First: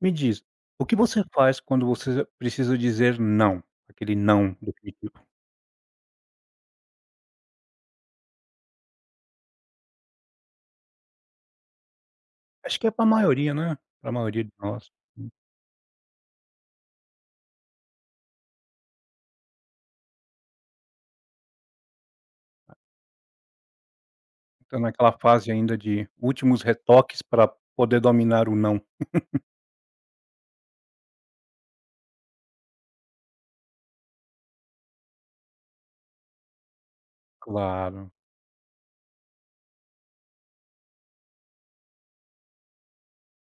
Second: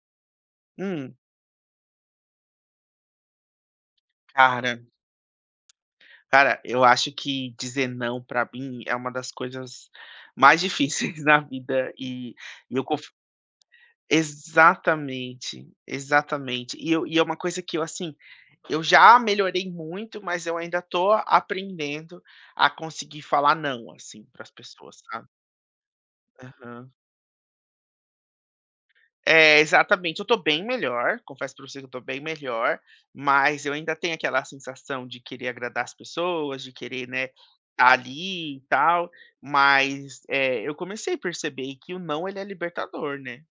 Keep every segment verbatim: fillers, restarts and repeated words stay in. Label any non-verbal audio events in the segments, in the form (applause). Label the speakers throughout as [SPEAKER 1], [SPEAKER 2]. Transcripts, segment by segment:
[SPEAKER 1] Me diz, o que
[SPEAKER 2] Hum,
[SPEAKER 1] você faz quando você precisa dizer não? Aquele não
[SPEAKER 2] cara,
[SPEAKER 1] definitivo.
[SPEAKER 2] cara, eu acho que dizer não pra mim é uma das coisas mais difíceis (laughs) na vida e e
[SPEAKER 1] Acho
[SPEAKER 2] eu
[SPEAKER 1] que é para a
[SPEAKER 2] conf
[SPEAKER 1] maioria, né, para a maioria de nós.
[SPEAKER 2] exatamente, exatamente. E eu e é uma coisa que eu, assim, eu já melhorei muito, mas eu ainda tô aprendendo a conseguir falar não, assim, para as
[SPEAKER 1] Tá
[SPEAKER 2] pessoas,
[SPEAKER 1] naquela
[SPEAKER 2] sabe.
[SPEAKER 1] fase ainda de últimos retoques para poder dominar o não.
[SPEAKER 2] É, exatamente. Eu tô bem melhor, confesso pra você que eu tô bem melhor, mas eu ainda tenho aquela sensação de querer agradar as pessoas, de querer, né, tá
[SPEAKER 1] Claro.
[SPEAKER 2] ali e tal, mas, eh, eu comecei a perceber que o não ele é libertador, né.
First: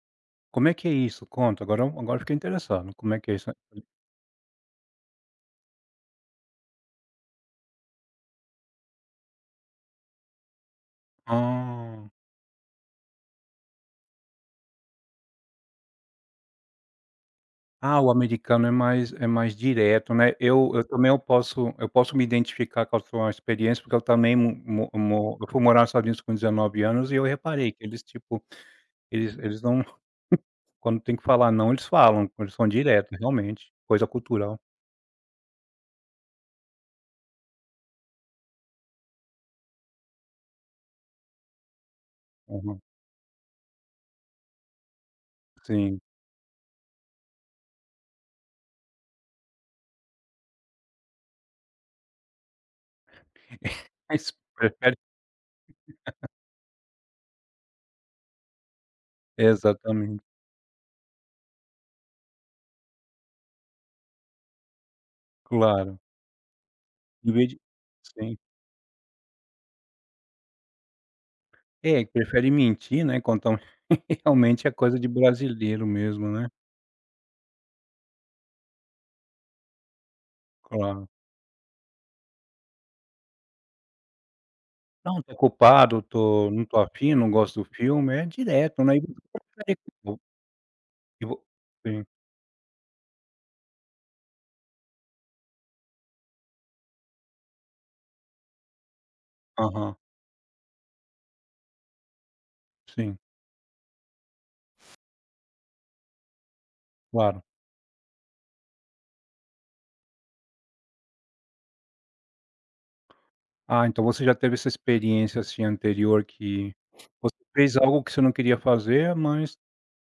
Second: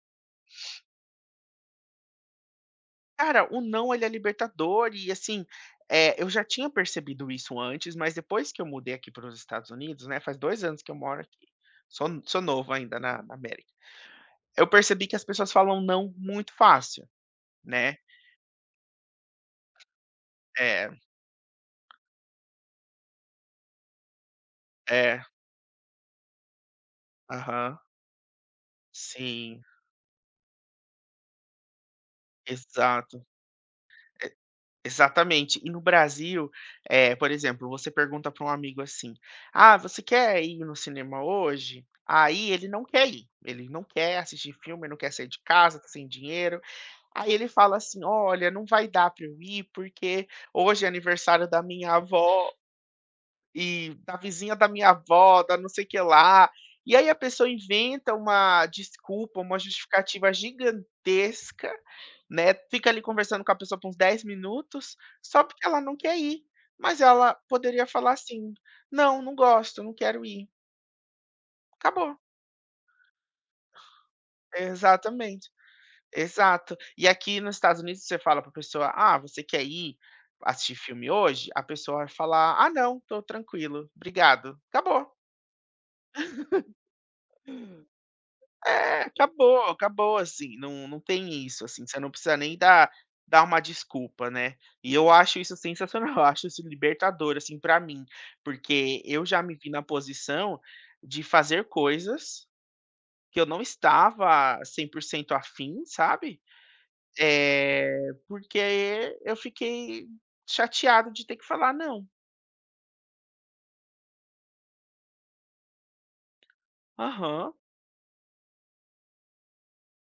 [SPEAKER 1] Como é que é isso? Conta, agora eu agora eu fiquei interessado, como é que é
[SPEAKER 2] Cara,
[SPEAKER 1] isso?
[SPEAKER 2] o não ele é libertador e assim, eh, eu já tinha percebido isso antes, mas depois que eu mudei aqui para os Estados Unidos, né, faz dois anos que eu moro aqui, sou
[SPEAKER 1] Ah.
[SPEAKER 2] sou novo ainda na na América. Eu percebi que as pessoas falam não muito fácil, né.
[SPEAKER 1] Ah, o americano é mais é mais direto, né. Eu eu
[SPEAKER 2] É,
[SPEAKER 1] também eu posso eu posso me identificar com a sua experiência, porque eu também mo mo
[SPEAKER 2] é.
[SPEAKER 1] mo eu fui morar nos Estados Unidos com dezenove anos e eu reparei
[SPEAKER 2] Aham,
[SPEAKER 1] que eles, tipo, eles
[SPEAKER 2] sim,
[SPEAKER 1] eles não. Quando tem que falar "não", eles falam, eles são diretos,
[SPEAKER 2] exato,
[SPEAKER 1] realmente, coisa
[SPEAKER 2] e
[SPEAKER 1] cultural.
[SPEAKER 2] exatamente. E no Brasil, eh, por exemplo, você pergunta para um amigo assim: "Ah, você quer ir no cinema hoje?" Aí ele
[SPEAKER 1] Uhum,
[SPEAKER 2] não quer ir, ele não quer assistir filme, ele não quer sair de casa, tá
[SPEAKER 1] sim.
[SPEAKER 2] sem dinheiro. Aí ele fala assim: "Olha, não vai dar para eu ir, porque hoje é aniversário da minha avó."
[SPEAKER 1] (laughs)
[SPEAKER 2] E da
[SPEAKER 1] Eles
[SPEAKER 2] vizinha da minha
[SPEAKER 1] preferem
[SPEAKER 2] avó, da não sei o que lá. E aí a pessoa inventa uma desculpa, uma
[SPEAKER 1] exatamente,
[SPEAKER 2] justificativa gigantesca, né, fica ali conversando com a pessoa por uns dez minutos, só porque ela não
[SPEAKER 1] claro.
[SPEAKER 2] quer ir. Mas
[SPEAKER 1] Em
[SPEAKER 2] ela
[SPEAKER 1] vez de
[SPEAKER 2] poderia falar
[SPEAKER 1] sim.
[SPEAKER 2] assim: "Não, não gosto, não quero ir".
[SPEAKER 1] É,
[SPEAKER 2] Acabou.
[SPEAKER 1] prefere mentir, né, contar estão, (laughs) realmente é coisa de
[SPEAKER 2] Exatamente.
[SPEAKER 1] brasileiro mesmo, né.
[SPEAKER 2] Exato. E aqui nos Estados Unidos você fala para a pessoa: "Ah, você quer ir assistir
[SPEAKER 1] Claro.
[SPEAKER 2] filme hoje?" A pessoa vai falar: "Ah não, tô tranquilo, obrigado". Acabou.
[SPEAKER 1] "Não, tô ocupado, tô não tô afim, não gosto do filme", é direto, né,
[SPEAKER 2] É,
[SPEAKER 1] e você
[SPEAKER 2] acabou,
[SPEAKER 1] prefere
[SPEAKER 2] acabou,
[SPEAKER 1] vo-
[SPEAKER 2] assim, não não
[SPEAKER 1] e
[SPEAKER 2] tem
[SPEAKER 1] vo
[SPEAKER 2] isso, assim, você
[SPEAKER 1] sim,
[SPEAKER 2] não precisa nem dar dar uma desculpa, né. E eu acho isso sensacional, (laughs) eu acho isso libertador, assim, pra mim, porque eu já me vi na
[SPEAKER 1] aham,
[SPEAKER 2] posição de fazer coisas
[SPEAKER 1] sim,
[SPEAKER 2] que eu não estava cem por cento afim, sabe.
[SPEAKER 1] claro.
[SPEAKER 2] é Porque eu fiquei chateado de ter que falar não.
[SPEAKER 1] Ah, então você já teve essa experiência, assim, anterior que você
[SPEAKER 2] Aham,
[SPEAKER 1] fez algo que você não queria fazer, mas.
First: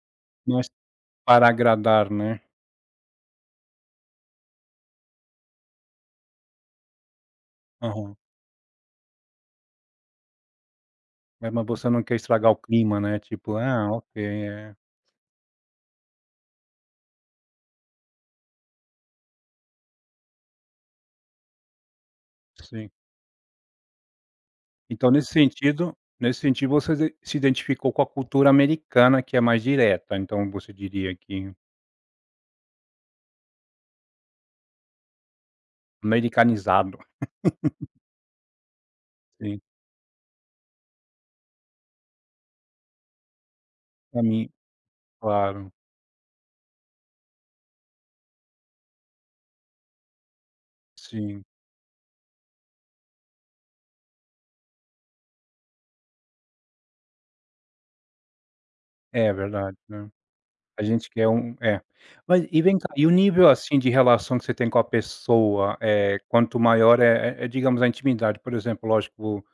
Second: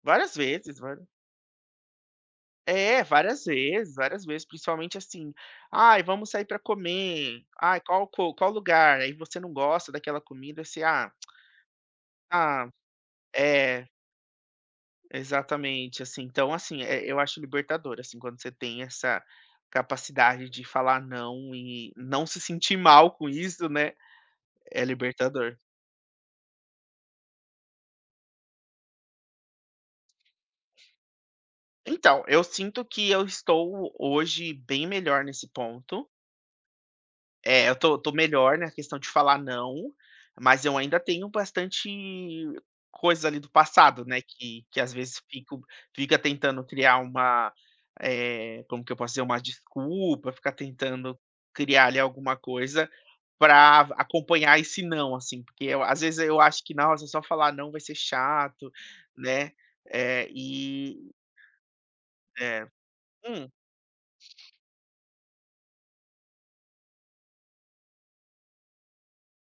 [SPEAKER 2] várias
[SPEAKER 1] Mas
[SPEAKER 2] vezes, va
[SPEAKER 1] para agradar, né.
[SPEAKER 2] é, várias vezes, várias vezes, principalmente assim: "Ai, vamos sair para comer. Ai, qual
[SPEAKER 1] Aham.
[SPEAKER 2] co qual lugar?". Aí você não gosta daquela comida, você: "Ah,
[SPEAKER 1] É, mas você não quer estragar o
[SPEAKER 2] ah"
[SPEAKER 1] clima, né, tipo:
[SPEAKER 2] é,
[SPEAKER 1] "Ah, ok, é".
[SPEAKER 2] exatamente, assim. Então, assim, eh, eu acho libertador, assim, quando você tem essa capacidade de falar não e não se sentir
[SPEAKER 1] Sim.
[SPEAKER 2] mal com isso, né, é
[SPEAKER 1] Então nesse
[SPEAKER 2] libertador.
[SPEAKER 1] sentido nesse sentido você se se identificou com a cultura americana que é mais direta, então você diria que
[SPEAKER 2] Então, eu sinto que eu estou hoje bem melhor nesse ponto.
[SPEAKER 1] americanizado.
[SPEAKER 2] É, eu tô tô melhor na questão de falar
[SPEAKER 1] Sim,
[SPEAKER 2] "não", mas eu ainda tenho bastante coisas ali do passado, né,
[SPEAKER 1] pra mim
[SPEAKER 2] que que às vezes fico
[SPEAKER 1] claro.
[SPEAKER 2] fica tentando criar uma, eh, como que eu posso dizer? Uma desculpa, fica tentando
[SPEAKER 1] Sim.
[SPEAKER 2] criar ali alguma coisa para acompanhar esse "não", assim, porque eu às vezes eu acho que: "Nossa, só falar "não" vai ser chato",
[SPEAKER 1] É
[SPEAKER 2] né,
[SPEAKER 1] verdade, né.
[SPEAKER 2] eh,
[SPEAKER 1] A gente
[SPEAKER 2] e
[SPEAKER 1] quer um é. Mas e
[SPEAKER 2] é.
[SPEAKER 1] vem cá, e o nível,
[SPEAKER 2] Hum,
[SPEAKER 1] assim, de relação que você tem com a pessoa, eh, quanto maior é é é digamos a intimidade, por exemplo, lógico.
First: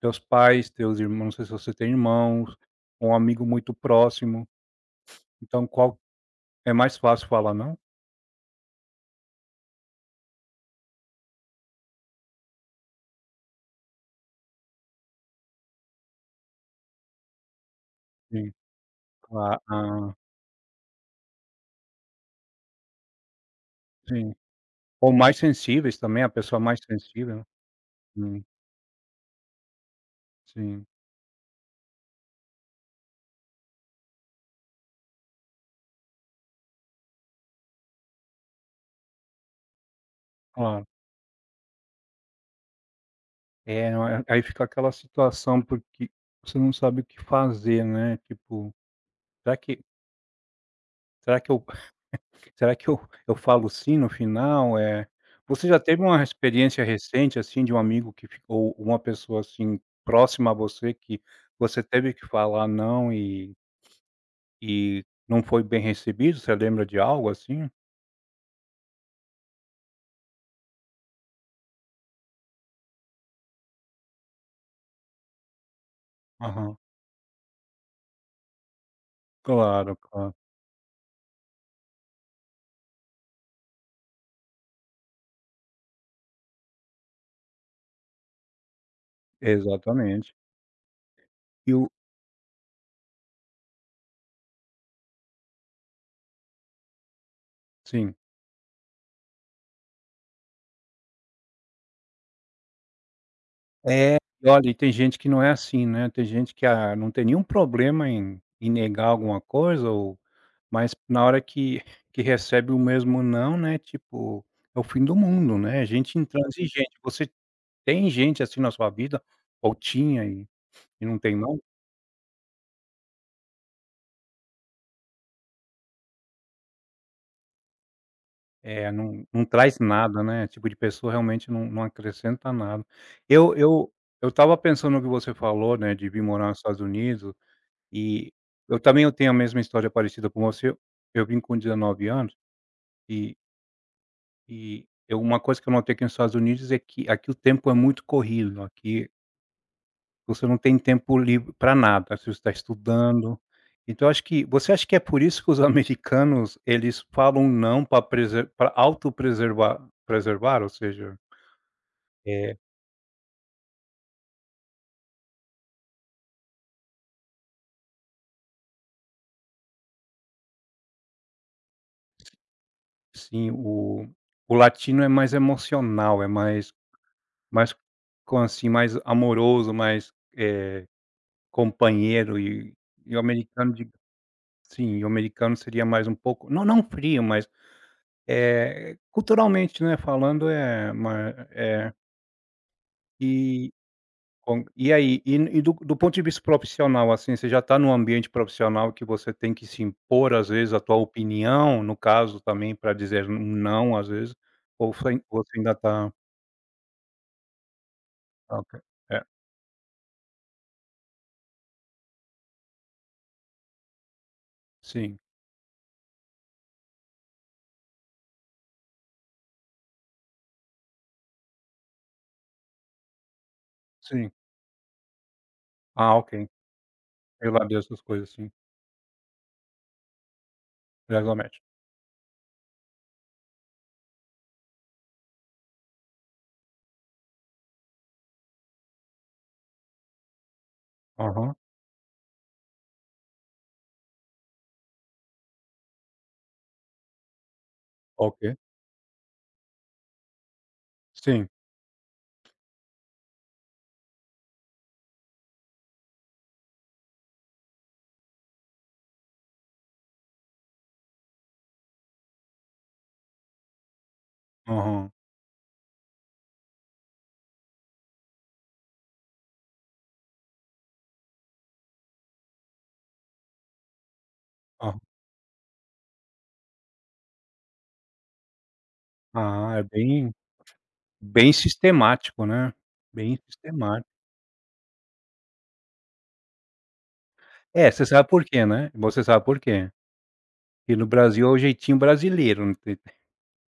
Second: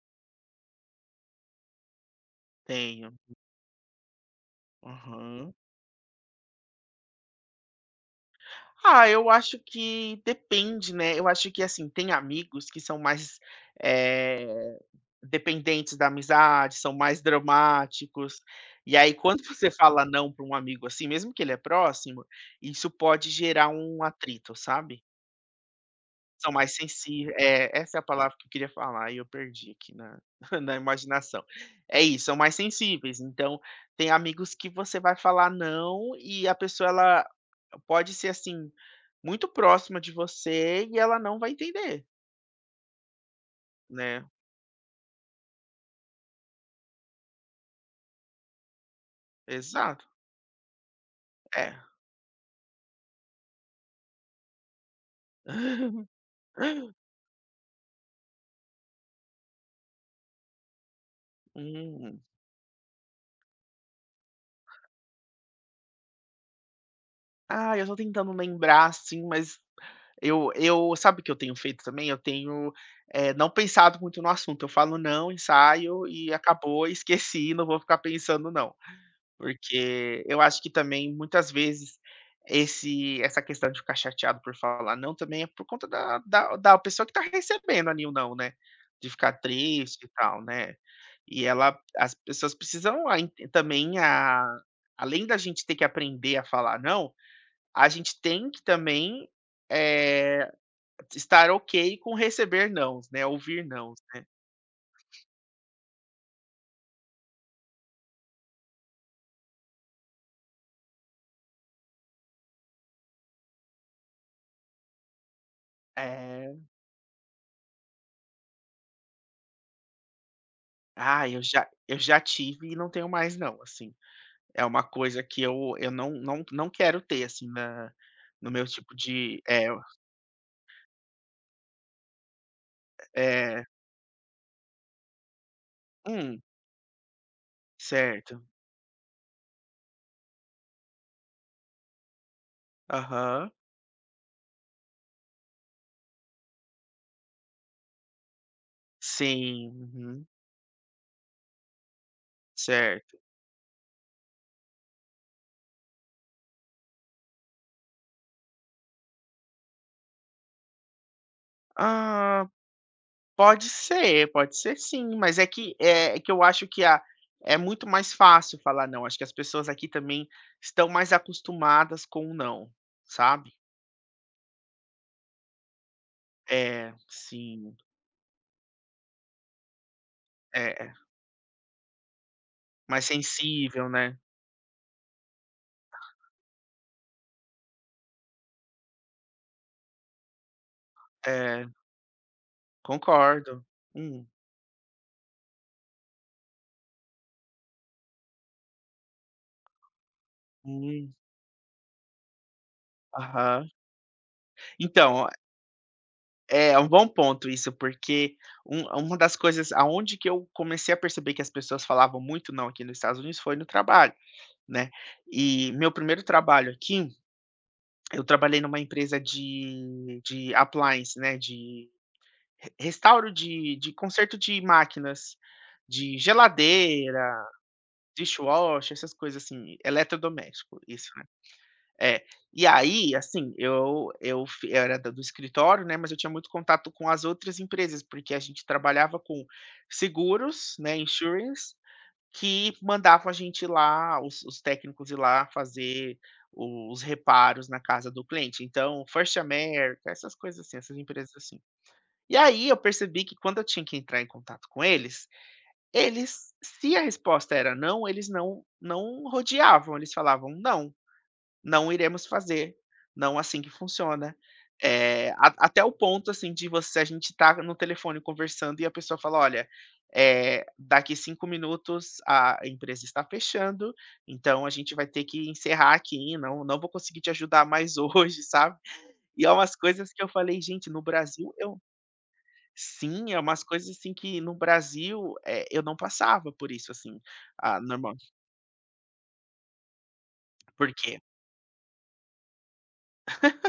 [SPEAKER 1] Teus pais, teus irmãos, não sei se você tem irmãos,
[SPEAKER 2] tenho.
[SPEAKER 1] um amigo muito próximo,
[SPEAKER 2] Aham.
[SPEAKER 1] então qual é mais fácil falar não?
[SPEAKER 2] Ah, eu acho que depende, né, eu acho que, assim, tem amigos que são mais, eh, dependentes da amizade, são mais dramáticos,
[SPEAKER 1] Sim,
[SPEAKER 2] e aí quando
[SPEAKER 1] cla
[SPEAKER 2] você fala
[SPEAKER 1] ah,
[SPEAKER 2] não para um amigo, assim, mesmo que ele é próximo, isso pode gerar um
[SPEAKER 1] sim.
[SPEAKER 2] atrito, sabe.
[SPEAKER 1] Ou mais sensíveis também, a
[SPEAKER 2] São
[SPEAKER 1] pessoa
[SPEAKER 2] mais
[SPEAKER 1] mais
[SPEAKER 2] sensíveis,
[SPEAKER 1] sensível,
[SPEAKER 2] é, essa é a palavra
[SPEAKER 1] hum,
[SPEAKER 2] que eu queria falar e eu perdi aqui na (laughs) na
[SPEAKER 1] sim,
[SPEAKER 2] imaginação. É isso, são mais sensíveis, então tem amigos que você vai falar não e a pessoa ela Pode ser, assim, muito próxima de
[SPEAKER 1] claro.
[SPEAKER 2] você e ela não vai entender,
[SPEAKER 1] É,
[SPEAKER 2] né.
[SPEAKER 1] aí fica aquela situação porque você não sabe o que fazer, né, tipo, será que
[SPEAKER 2] Exato.
[SPEAKER 1] será que eu.
[SPEAKER 2] É.
[SPEAKER 1] Será que eu (laughs) eu falo sim no final? É, você já teve
[SPEAKER 2] (laughs)
[SPEAKER 1] uma experiência recente, assim, de um amigo que ficou uma pessoa, assim, próxima a você, que você teve
[SPEAKER 2] Hum.
[SPEAKER 1] que falar não e e não foi bem recebido? Você lembra de algo assim?
[SPEAKER 2] Ah, eu tô tentando lembrar, assim, mas eu eu sabe o que eu tenho feito também? Eu tenho, eh, não pensado muito no assunto. Eu falo: "Não", ensaio e
[SPEAKER 1] Aham.
[SPEAKER 2] acabou, (laughs) esqueci, não vou ficar pensando não.
[SPEAKER 1] Claro,
[SPEAKER 2] Porque
[SPEAKER 1] claro.
[SPEAKER 2] eu acho que também muitas vezes esse essa questão de ficar chateado por falar não também é por conta da da da pessoa que tá recebendo ali o não, né, de ficar triste e
[SPEAKER 1] Exatamente.
[SPEAKER 2] tal, né. E
[SPEAKER 1] E
[SPEAKER 2] ela
[SPEAKER 1] o
[SPEAKER 2] As pessoas precisam a também a além da gente ter que aprender a falar não, a
[SPEAKER 1] sim.
[SPEAKER 2] gente tem que também, eh, estar ok com receber nãos, né, ouvir nãos.
[SPEAKER 1] É, olha, e tem gente que não é assim, né, tem gente que, ah, não tem nenhum problema em em negar alguma coisa ou. Mas na hora que que recebe o mesmo não, né, tipo, é o fim do mundo, né, gente
[SPEAKER 2] É.
[SPEAKER 1] intransigente. Você tem gente assim na sua vida, ou tinha e e não
[SPEAKER 2] Ah,
[SPEAKER 1] tem
[SPEAKER 2] eu
[SPEAKER 1] mais?
[SPEAKER 2] já eu já tive e não tenho mais não, assim. É uma coisa que eu eu não não não quero ter, assim, na no meu
[SPEAKER 1] É,
[SPEAKER 2] tipo
[SPEAKER 1] não
[SPEAKER 2] de
[SPEAKER 1] não
[SPEAKER 2] é.
[SPEAKER 1] traz nada, né, tipo de pessoa realmente não não acrescenta nada. Eu
[SPEAKER 2] É.
[SPEAKER 1] eu eu estava pensando no que você falou, né, de vir
[SPEAKER 2] Hum,
[SPEAKER 1] morar nos Estados Unidos, e
[SPEAKER 2] certo.
[SPEAKER 1] eu também eu tenho a mesma história parecida com você. Eu vim com dezenove anos, e
[SPEAKER 2] Aham.
[SPEAKER 1] e eu, uma coisa que eu notei aqui nos Estados Unidos é que aqui o tempo é muito corrido, aqui.
[SPEAKER 2] Sim, uhum,
[SPEAKER 1] Você não tem tempo livre para nada, você está
[SPEAKER 2] certo.
[SPEAKER 1] estudando. Então acho que você acha que é por isso que os (laughs) americanos, eles falam não para preser pra autopreservar preservar? Ou seja,
[SPEAKER 2] Ah,
[SPEAKER 1] eh,
[SPEAKER 2] pode ser, pode ser sim, mas é que é é que eu acho que a é muito mais fácil falar não, acho que as pessoas aqui também estão mais acostumadas com o não,
[SPEAKER 1] sim,
[SPEAKER 2] sabe.
[SPEAKER 1] o o latino é mais emocional, é mais
[SPEAKER 2] É,
[SPEAKER 1] mais
[SPEAKER 2] sim,
[SPEAKER 1] com assim, mais amoroso, mais,
[SPEAKER 2] é
[SPEAKER 1] eh,
[SPEAKER 2] é
[SPEAKER 1] companheiro e
[SPEAKER 2] mais
[SPEAKER 1] e o americano
[SPEAKER 2] sensível,
[SPEAKER 1] de
[SPEAKER 2] né.
[SPEAKER 1] sim, o americano seria mais um pouco não não frio, mas, eh, culturalmente, né, falando, é ma
[SPEAKER 2] É,
[SPEAKER 1] é,
[SPEAKER 2] concordo.
[SPEAKER 1] e.
[SPEAKER 2] Hum,
[SPEAKER 1] Com e aí, e e do do ponto de vista profissional, assim, você já está num ambiente profissional que você tem que se impor, às vezes, a tua
[SPEAKER 2] hum,
[SPEAKER 1] opinião, no caso também para dizer um
[SPEAKER 2] aham.
[SPEAKER 1] não, às vezes, ou foi
[SPEAKER 2] Então,
[SPEAKER 1] você ainda está
[SPEAKER 2] é um bom ponto isso, porque
[SPEAKER 1] ah, ok.
[SPEAKER 2] um uma
[SPEAKER 1] É,
[SPEAKER 2] das coisas aonde que eu comecei a perceber que as pessoas falavam muito "não" aqui nos Estados Unidos foi no trabalho, né.
[SPEAKER 1] sim,
[SPEAKER 2] E meu primeiro trabalho aqui, eu trabalhei numa empresa de de appliance, né, de re restauro de de
[SPEAKER 1] sim.
[SPEAKER 2] conserto de máquinas,
[SPEAKER 1] Ah,
[SPEAKER 2] de
[SPEAKER 1] ok.
[SPEAKER 2] geladeira,
[SPEAKER 1] Eu lavei essas coisas, sim,
[SPEAKER 2] dishwasher, essas coisas assim, eletrodoméstico, isso, né.
[SPEAKER 1] legalmente.
[SPEAKER 2] É. E aí, assim, eu eu fi eu era da do escritório, né, mas eu tinha muito contato com as outras empresas, porque a gente trabalhava com seguros, né,
[SPEAKER 1] Aham,
[SPEAKER 2] insurance, que mandavam a gente ir lá, os os técnicos ir lá fazer o- os reparos na casa do
[SPEAKER 1] ok.
[SPEAKER 2] cliente. Então, First America, essas coisas assim, essas empresas
[SPEAKER 1] Sim,
[SPEAKER 2] assim. E aí eu percebi que quando eu tinha que entrar em contato com eles, eles se a resposta era não, eles não não rodeavam, eles falavam: "Não". Não iremos fazer, não assim que funciona.
[SPEAKER 1] aham,
[SPEAKER 2] Eh, a Até o ponto, assim, de você a gente tá no telefone conversando e a pessoa fala: "Olha, eh, daqui cinco minutos a empresa está fechando, então a gente
[SPEAKER 1] aham.
[SPEAKER 2] vai ter que encerrar aqui, não não vou conseguir te ajudar mais (laughs) hoje", sabe. E é umas
[SPEAKER 1] Ah, é
[SPEAKER 2] coisas que eu
[SPEAKER 1] bem
[SPEAKER 2] falei: "Gente, no
[SPEAKER 1] bem
[SPEAKER 2] Brasil eu"
[SPEAKER 1] sistemático, né,
[SPEAKER 2] sim,
[SPEAKER 1] bem
[SPEAKER 2] é umas coisas,
[SPEAKER 1] sistemático.
[SPEAKER 2] assim, que no Brasil, eh, eu não passava por isso, assim, ah,
[SPEAKER 1] É, você
[SPEAKER 2] normal.
[SPEAKER 1] sabe por quê, né, você sabe por quê. Que no
[SPEAKER 2] Porque
[SPEAKER 1] Brasil é o jeitinho brasileiro, não.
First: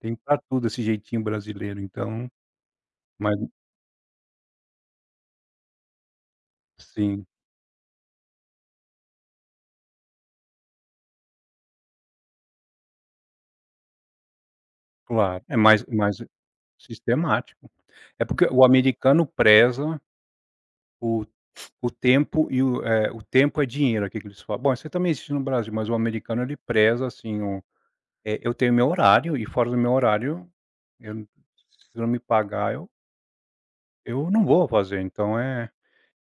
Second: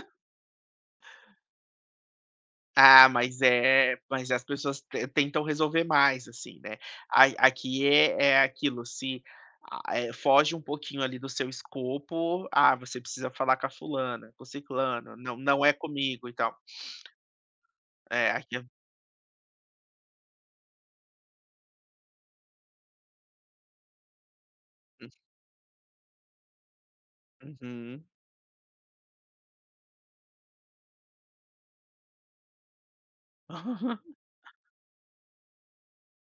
[SPEAKER 1] Tem para tudo esse jeitinho brasileiro, então
[SPEAKER 2] ah,
[SPEAKER 1] mas
[SPEAKER 2] mas é mas as pessoas te tentam resolver mais, assim, né. A
[SPEAKER 1] sim,
[SPEAKER 2] Aqui é é aquilo, se, ah, eh, foge um pouquinho ali do seu escopo, "Ah, você precisa falar com a fulana, com o ciclano, não
[SPEAKER 1] claro, é
[SPEAKER 2] não é
[SPEAKER 1] mais mais
[SPEAKER 2] comigo e tal".
[SPEAKER 1] sistemático. É
[SPEAKER 2] É,
[SPEAKER 1] porque
[SPEAKER 2] aqui é.
[SPEAKER 1] o americano preza o o tempo e o, eh, o tempo é dinheiro, aqui que eles falam. Bom, isso aí
[SPEAKER 2] Hum,
[SPEAKER 1] também existe no Brasil, mas o americano ele preza, assim, o
[SPEAKER 2] uhum.
[SPEAKER 1] eh, eu tenho meu horário e fora do meu horário, eu se não me pagar, eu
[SPEAKER 2] (laughs)
[SPEAKER 1] eu não vou fazer, então é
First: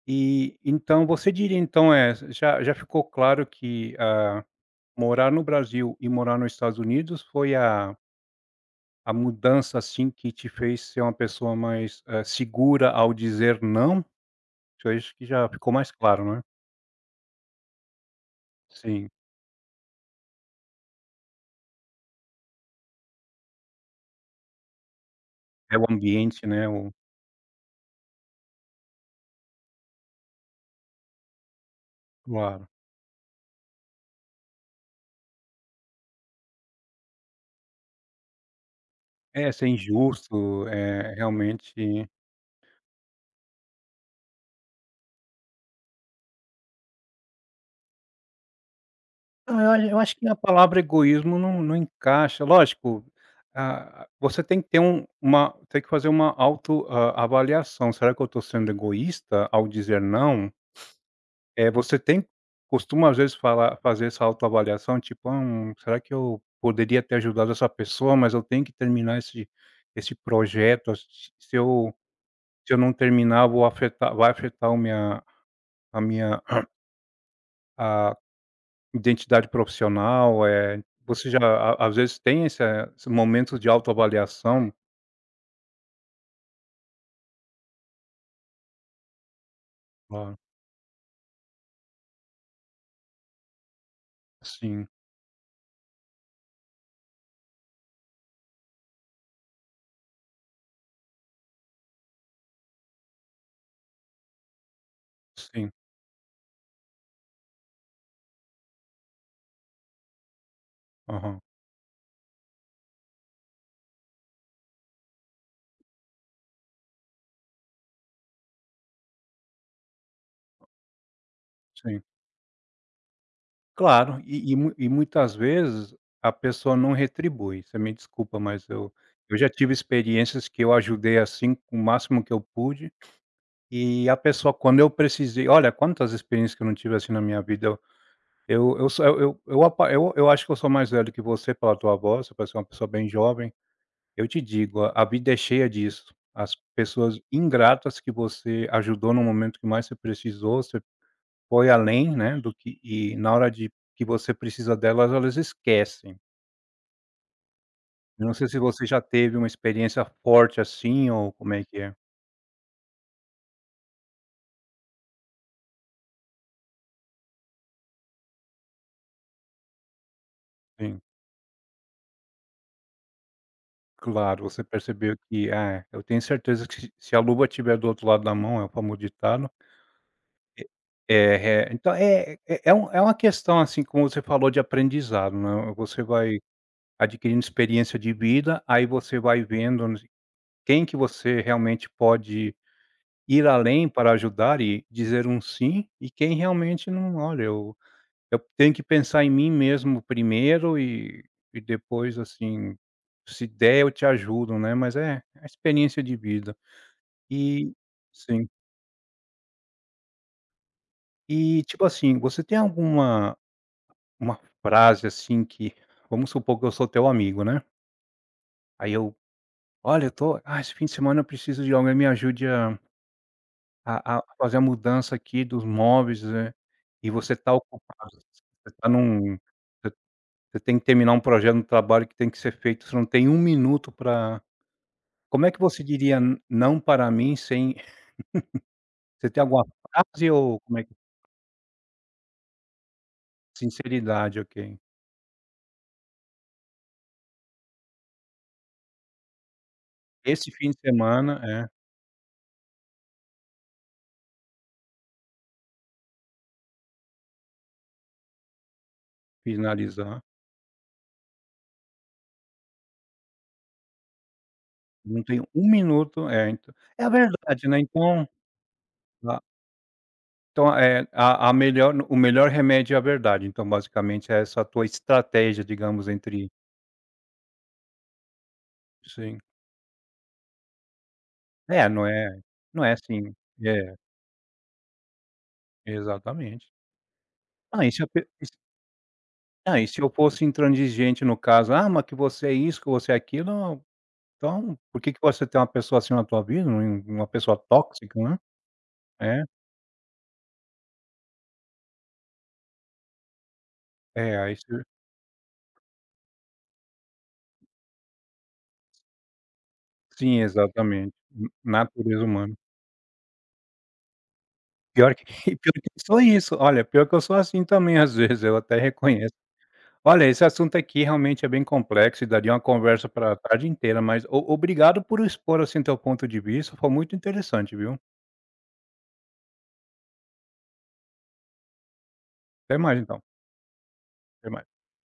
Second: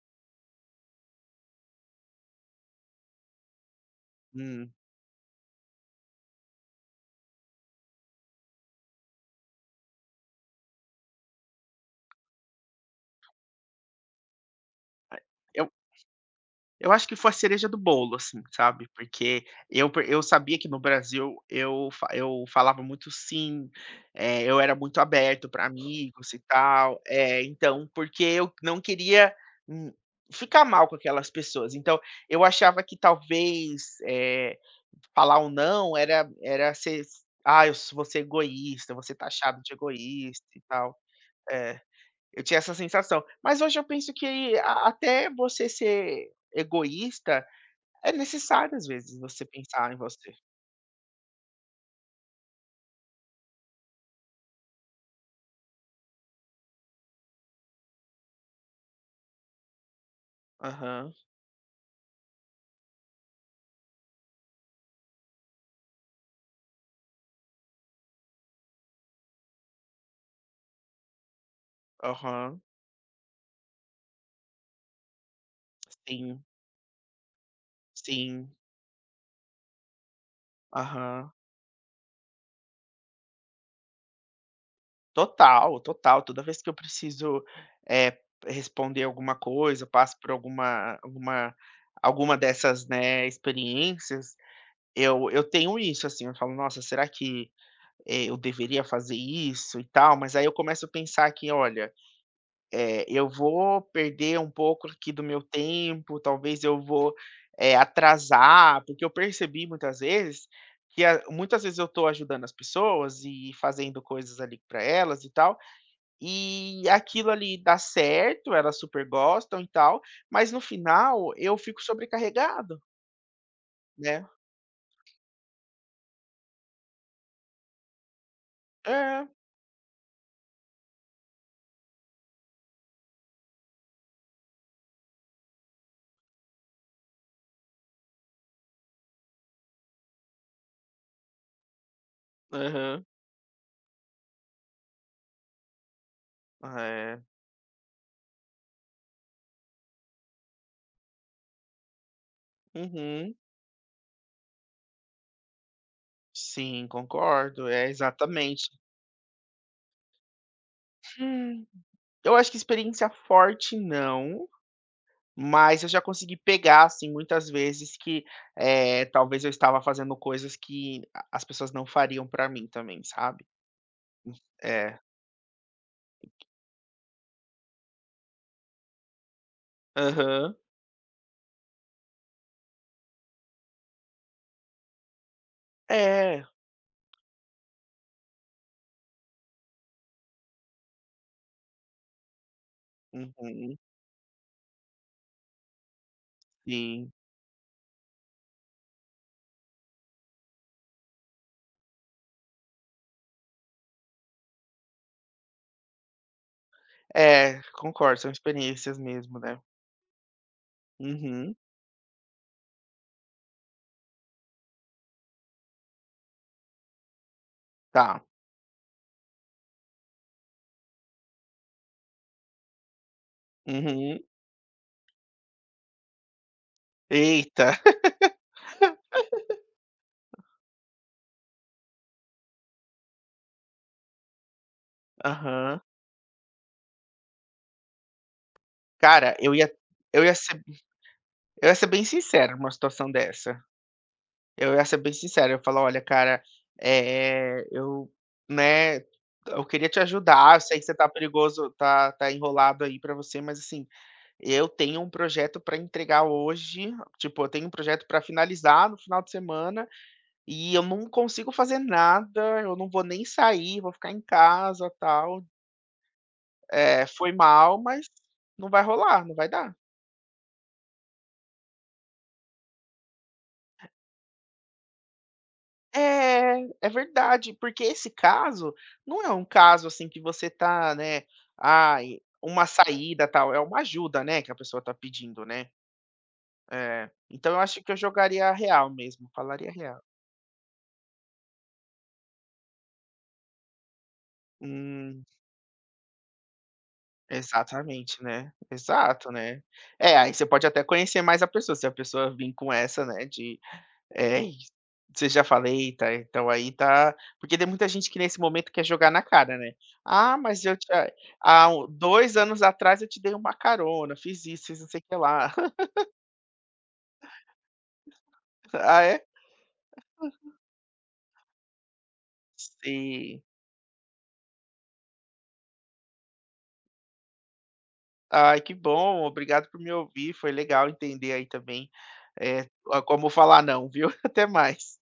[SPEAKER 1] e então você diria então, é já já ficou claro que, ah,
[SPEAKER 2] Hum.
[SPEAKER 1] morar no Brasil e morar nos Estados Unidos foi a. A mudança, assim, que te fez ser uma pessoa mais, eh, segura ao dizer "não"? Isso aí acho que já
[SPEAKER 2] Eu
[SPEAKER 1] ficou mais claro, né?
[SPEAKER 2] Eu acho que foi a cereja do bolo, assim, sabe,
[SPEAKER 1] Sim,
[SPEAKER 2] porque eu per eu sabia que no Brasil eu fa eu falava muito sim, eh, eu era muito aberto para
[SPEAKER 1] é o
[SPEAKER 2] amigos e
[SPEAKER 1] ambiente, né, o
[SPEAKER 2] tal. É, então, porque eu não queria, hum, ficar mal com aquelas pessoas. Então, eu
[SPEAKER 1] claro.
[SPEAKER 2] achava que talvez, eh, falar um não era era ser "Ah, eu sou- vou ser egoísta, vou ser
[SPEAKER 1] É,
[SPEAKER 2] taxado
[SPEAKER 1] ser
[SPEAKER 2] de egoísta e
[SPEAKER 1] injusto,
[SPEAKER 2] tal".
[SPEAKER 1] é
[SPEAKER 2] É,
[SPEAKER 1] realmente.
[SPEAKER 2] eu tinha essa sensação. Mas hoje eu penso que a até você ser egoísta é necessário, às vezes, você
[SPEAKER 1] Ah, eu acho
[SPEAKER 2] pensar em
[SPEAKER 1] eu acho que
[SPEAKER 2] você.
[SPEAKER 1] a palavra egoísmo não não encaixa. Lógico, ah, você tem que ter um uma tem que fazer uma autoavaliação "Será que eu estou sendo egoísta ao dizer não?"
[SPEAKER 2] Aham,
[SPEAKER 1] Eh, você tem costuma às vezes falar fazer essa autoavaliação, tipo: "Ah, Hum, será que eu poderia ter ajudado essa pessoa, mas eu tenho que terminar esse esse projeto, se se eu,
[SPEAKER 2] aham.
[SPEAKER 1] se eu não terminar vou afetar vai afetar o minha a minha
[SPEAKER 2] Sim,
[SPEAKER 1] a
[SPEAKER 2] sim.
[SPEAKER 1] identidade profissional", eh, você
[SPEAKER 2] Aham.
[SPEAKER 1] já a às vezes tem essa esse momento de autoavaliação?
[SPEAKER 2] Total, total. Toda vez que eu preciso, eh, responder alguma coisa, passo por
[SPEAKER 1] Ah,
[SPEAKER 2] alguma alguma alguma dessas, né, experiências,
[SPEAKER 1] sim,
[SPEAKER 2] eu eu tenho isso, assim, eu falo: "Nossa, será que, eh, eu deveria fazer isso e tal?" Mas aí eu começo a pensar que: "Olha", é, eu vou perder um pouco aqui do meu
[SPEAKER 1] sim.
[SPEAKER 2] tempo, talvez eu vou, eh, atrasar, porque eu percebi muitas vezes que a
[SPEAKER 1] Aham,
[SPEAKER 2] muitas vezes eu estou ajudando as pessoas e fazendo coisas ali para elas e tal, e aquilo ali dá certo, elas super gostam e tal, mas no final eu fico
[SPEAKER 1] sim.
[SPEAKER 2] sobrecarregado,
[SPEAKER 1] Claro,
[SPEAKER 2] né.
[SPEAKER 1] e e mui e muitas vezes a pessoa não retribui. Você me desculpa, mas eu
[SPEAKER 2] É,
[SPEAKER 1] eu já tive experiências que eu ajudei, assim, com o máximo que eu pude, e a pessoa quando eu precisei, olha, quantas experiências que eu não tive, assim, na minha vida, eu eu eu só eu eu eu apa eu eu acho que eu sou mais velho que você pela tua voz, você parece uma pessoa
[SPEAKER 2] aham,
[SPEAKER 1] bem jovem. Eu te digo, a a vida é cheia disso. As pessoas
[SPEAKER 2] é,
[SPEAKER 1] ingratas que você ajudou no momento que mais você precisou, foi além, né, do que e na
[SPEAKER 2] uhum,
[SPEAKER 1] hora de que você precisa delas, elas esquecem.
[SPEAKER 2] sim, concordo, é,
[SPEAKER 1] Eu não sei se
[SPEAKER 2] exatamente.
[SPEAKER 1] você já teve uma experiência forte assim, ou como é
[SPEAKER 2] Hum,
[SPEAKER 1] que é?
[SPEAKER 2] eu acho que experiência forte não, mas eu já consegui pegar, assim, muitas vezes que, eh, talvez eu estava fazendo coisas que
[SPEAKER 1] Sim,
[SPEAKER 2] a as pessoas não fariam pra mim também, sabe.
[SPEAKER 1] claro, você
[SPEAKER 2] É.
[SPEAKER 1] percebeu que, ah, eu tenho certeza que se se a luva tiver do outro lado da mão, é o famoso ditado.
[SPEAKER 2] Aham.
[SPEAKER 1] Eh, eh, então é é é um é uma questão, assim, como você falou, de aprendizado, né, você vai
[SPEAKER 2] É.
[SPEAKER 1] adquirindo experiência de vida, aí você vai vendo, né, quem que você realmente pode ir
[SPEAKER 2] Uhum.
[SPEAKER 1] além para ajudar e dizer um "sim", e quem realmente
[SPEAKER 2] Sim.
[SPEAKER 1] não: "Olha, eu eu tenho que pensar em mim mesmo primeiro e e depois, assim, se der eu te ajudo", né, mas é a experiência de vida.
[SPEAKER 2] É,
[SPEAKER 1] E
[SPEAKER 2] concordo, são
[SPEAKER 1] sim.
[SPEAKER 2] experiências mesmo, né. Uhum.
[SPEAKER 1] E, tipo assim, você tem alguma uma frase, assim, que vamos supor que eu sou teu amigo, né,
[SPEAKER 2] Tá.
[SPEAKER 1] aí eu: "Olha, eu tô ah, esse fim de semana eu preciso de alguém que me ajude a"
[SPEAKER 2] Uhum.
[SPEAKER 1] A a fazer a mudança aqui dos móveis, né, e você tá
[SPEAKER 2] Eita.
[SPEAKER 1] ocupado, você tá num você você tem que terminar um projeto no trabalho que tem que ser feito, você não tem um minuto pra
[SPEAKER 2] (laughs)
[SPEAKER 1] como é que
[SPEAKER 2] Aham.
[SPEAKER 1] você diria "n não para mim" sem (laughs) você
[SPEAKER 2] Cara,
[SPEAKER 1] tem
[SPEAKER 2] eu
[SPEAKER 1] alguma
[SPEAKER 2] ia eu
[SPEAKER 1] frase
[SPEAKER 2] ia
[SPEAKER 1] ou
[SPEAKER 2] ser
[SPEAKER 1] como é que
[SPEAKER 2] eu ia ser bem sincero numa situação dessa.
[SPEAKER 1] sinceridade,
[SPEAKER 2] Eu
[SPEAKER 1] ok.
[SPEAKER 2] ia ser bem sincero, eu ia falar: "Olha, cara, eh, eu, né, eu queria te
[SPEAKER 1] Esse
[SPEAKER 2] ajudar, eu
[SPEAKER 1] fim
[SPEAKER 2] sei
[SPEAKER 1] de
[SPEAKER 2] que você tá
[SPEAKER 1] semana é,
[SPEAKER 2] perigoso, tá tá enrolado aí pra você, mas assim, eu tenho um projeto pra entregar hoje, tipo, eu tenho um projeto pra finalizar no final de semana
[SPEAKER 1] finalizar,
[SPEAKER 2] e eu não consigo fazer nada, eu não vou nem sair, vou ficar em casa,
[SPEAKER 1] não
[SPEAKER 2] tal.
[SPEAKER 1] tenho um minuto é, então é
[SPEAKER 2] Eh,
[SPEAKER 1] a
[SPEAKER 2] foi
[SPEAKER 1] verdade,
[SPEAKER 2] mal,
[SPEAKER 1] né,
[SPEAKER 2] mas
[SPEAKER 1] então
[SPEAKER 2] não vai rolar, não
[SPEAKER 1] a
[SPEAKER 2] vai dar".
[SPEAKER 1] então, eh, a a melhor o melhor remédio é a verdade, então basicamente é essa a tua estratégia, digamos, entre
[SPEAKER 2] É, é verdade, porque esse caso não é
[SPEAKER 1] sim.
[SPEAKER 2] um caso, assim, que você tá, né,
[SPEAKER 1] É, não
[SPEAKER 2] ai,
[SPEAKER 1] é
[SPEAKER 2] uma
[SPEAKER 1] não é
[SPEAKER 2] saída,
[SPEAKER 1] assim
[SPEAKER 2] tal, é uma
[SPEAKER 1] é,
[SPEAKER 2] ajuda, né, que a pessoa tá pedindo, né.
[SPEAKER 1] exatamente.
[SPEAKER 2] É, então eu acho
[SPEAKER 1] Ah,
[SPEAKER 2] que
[SPEAKER 1] e
[SPEAKER 2] eu
[SPEAKER 1] se a pe e
[SPEAKER 2] jogaria a
[SPEAKER 1] se
[SPEAKER 2] real mesmo, falaria a
[SPEAKER 1] ah, e se
[SPEAKER 2] real.
[SPEAKER 1] eu fosse intransigente no caso: "Ah, mas que você é isso, que você é aquilo", então por que que
[SPEAKER 2] Hum,
[SPEAKER 1] você tem uma pessoa assim na tua vida, um uma pessoa tóxica,
[SPEAKER 2] exatamente,
[SPEAKER 1] né.
[SPEAKER 2] né. Exato,
[SPEAKER 1] É,
[SPEAKER 2] né. É, aí você pode até conhecer mais a pessoa, se a pessoa vim com essa, né, de
[SPEAKER 1] é,
[SPEAKER 2] é
[SPEAKER 1] aí
[SPEAKER 2] isso.
[SPEAKER 1] você
[SPEAKER 2] Você já falei, tá, então aí tá porque tem muita gente que nesse momento quer jogar na cara, né. "Ah,
[SPEAKER 1] sim,
[SPEAKER 2] mas eu te a-
[SPEAKER 1] exatamente, n
[SPEAKER 2] há um
[SPEAKER 1] natureza
[SPEAKER 2] dois
[SPEAKER 1] humana.
[SPEAKER 2] anos atrás eu te dei uma carona, fiz isso, fiz não sei o que
[SPEAKER 1] Pior que (laughs)
[SPEAKER 2] lá".
[SPEAKER 1] e pior
[SPEAKER 2] (laughs)
[SPEAKER 1] que eu sou isso, olha, pior que eu sou assim também às vezes, eu até
[SPEAKER 2] "Ah, é?".
[SPEAKER 1] reconheço. Olha, esse assunto aqui realmente é bem complexo e daria uma conversa pra
[SPEAKER 2] "Sim".
[SPEAKER 1] tarde inteira, mas o obrigado por expor, assim, teu ponto de vista, foi muito interessante, viu.
[SPEAKER 2] "Ai, que bom, obrigado por me ouvir, foi legal entender aí também, eh,
[SPEAKER 1] Até mais
[SPEAKER 2] ah,
[SPEAKER 1] então,
[SPEAKER 2] como falar não, viu. (laughs) Até
[SPEAKER 1] até mais.
[SPEAKER 2] mais".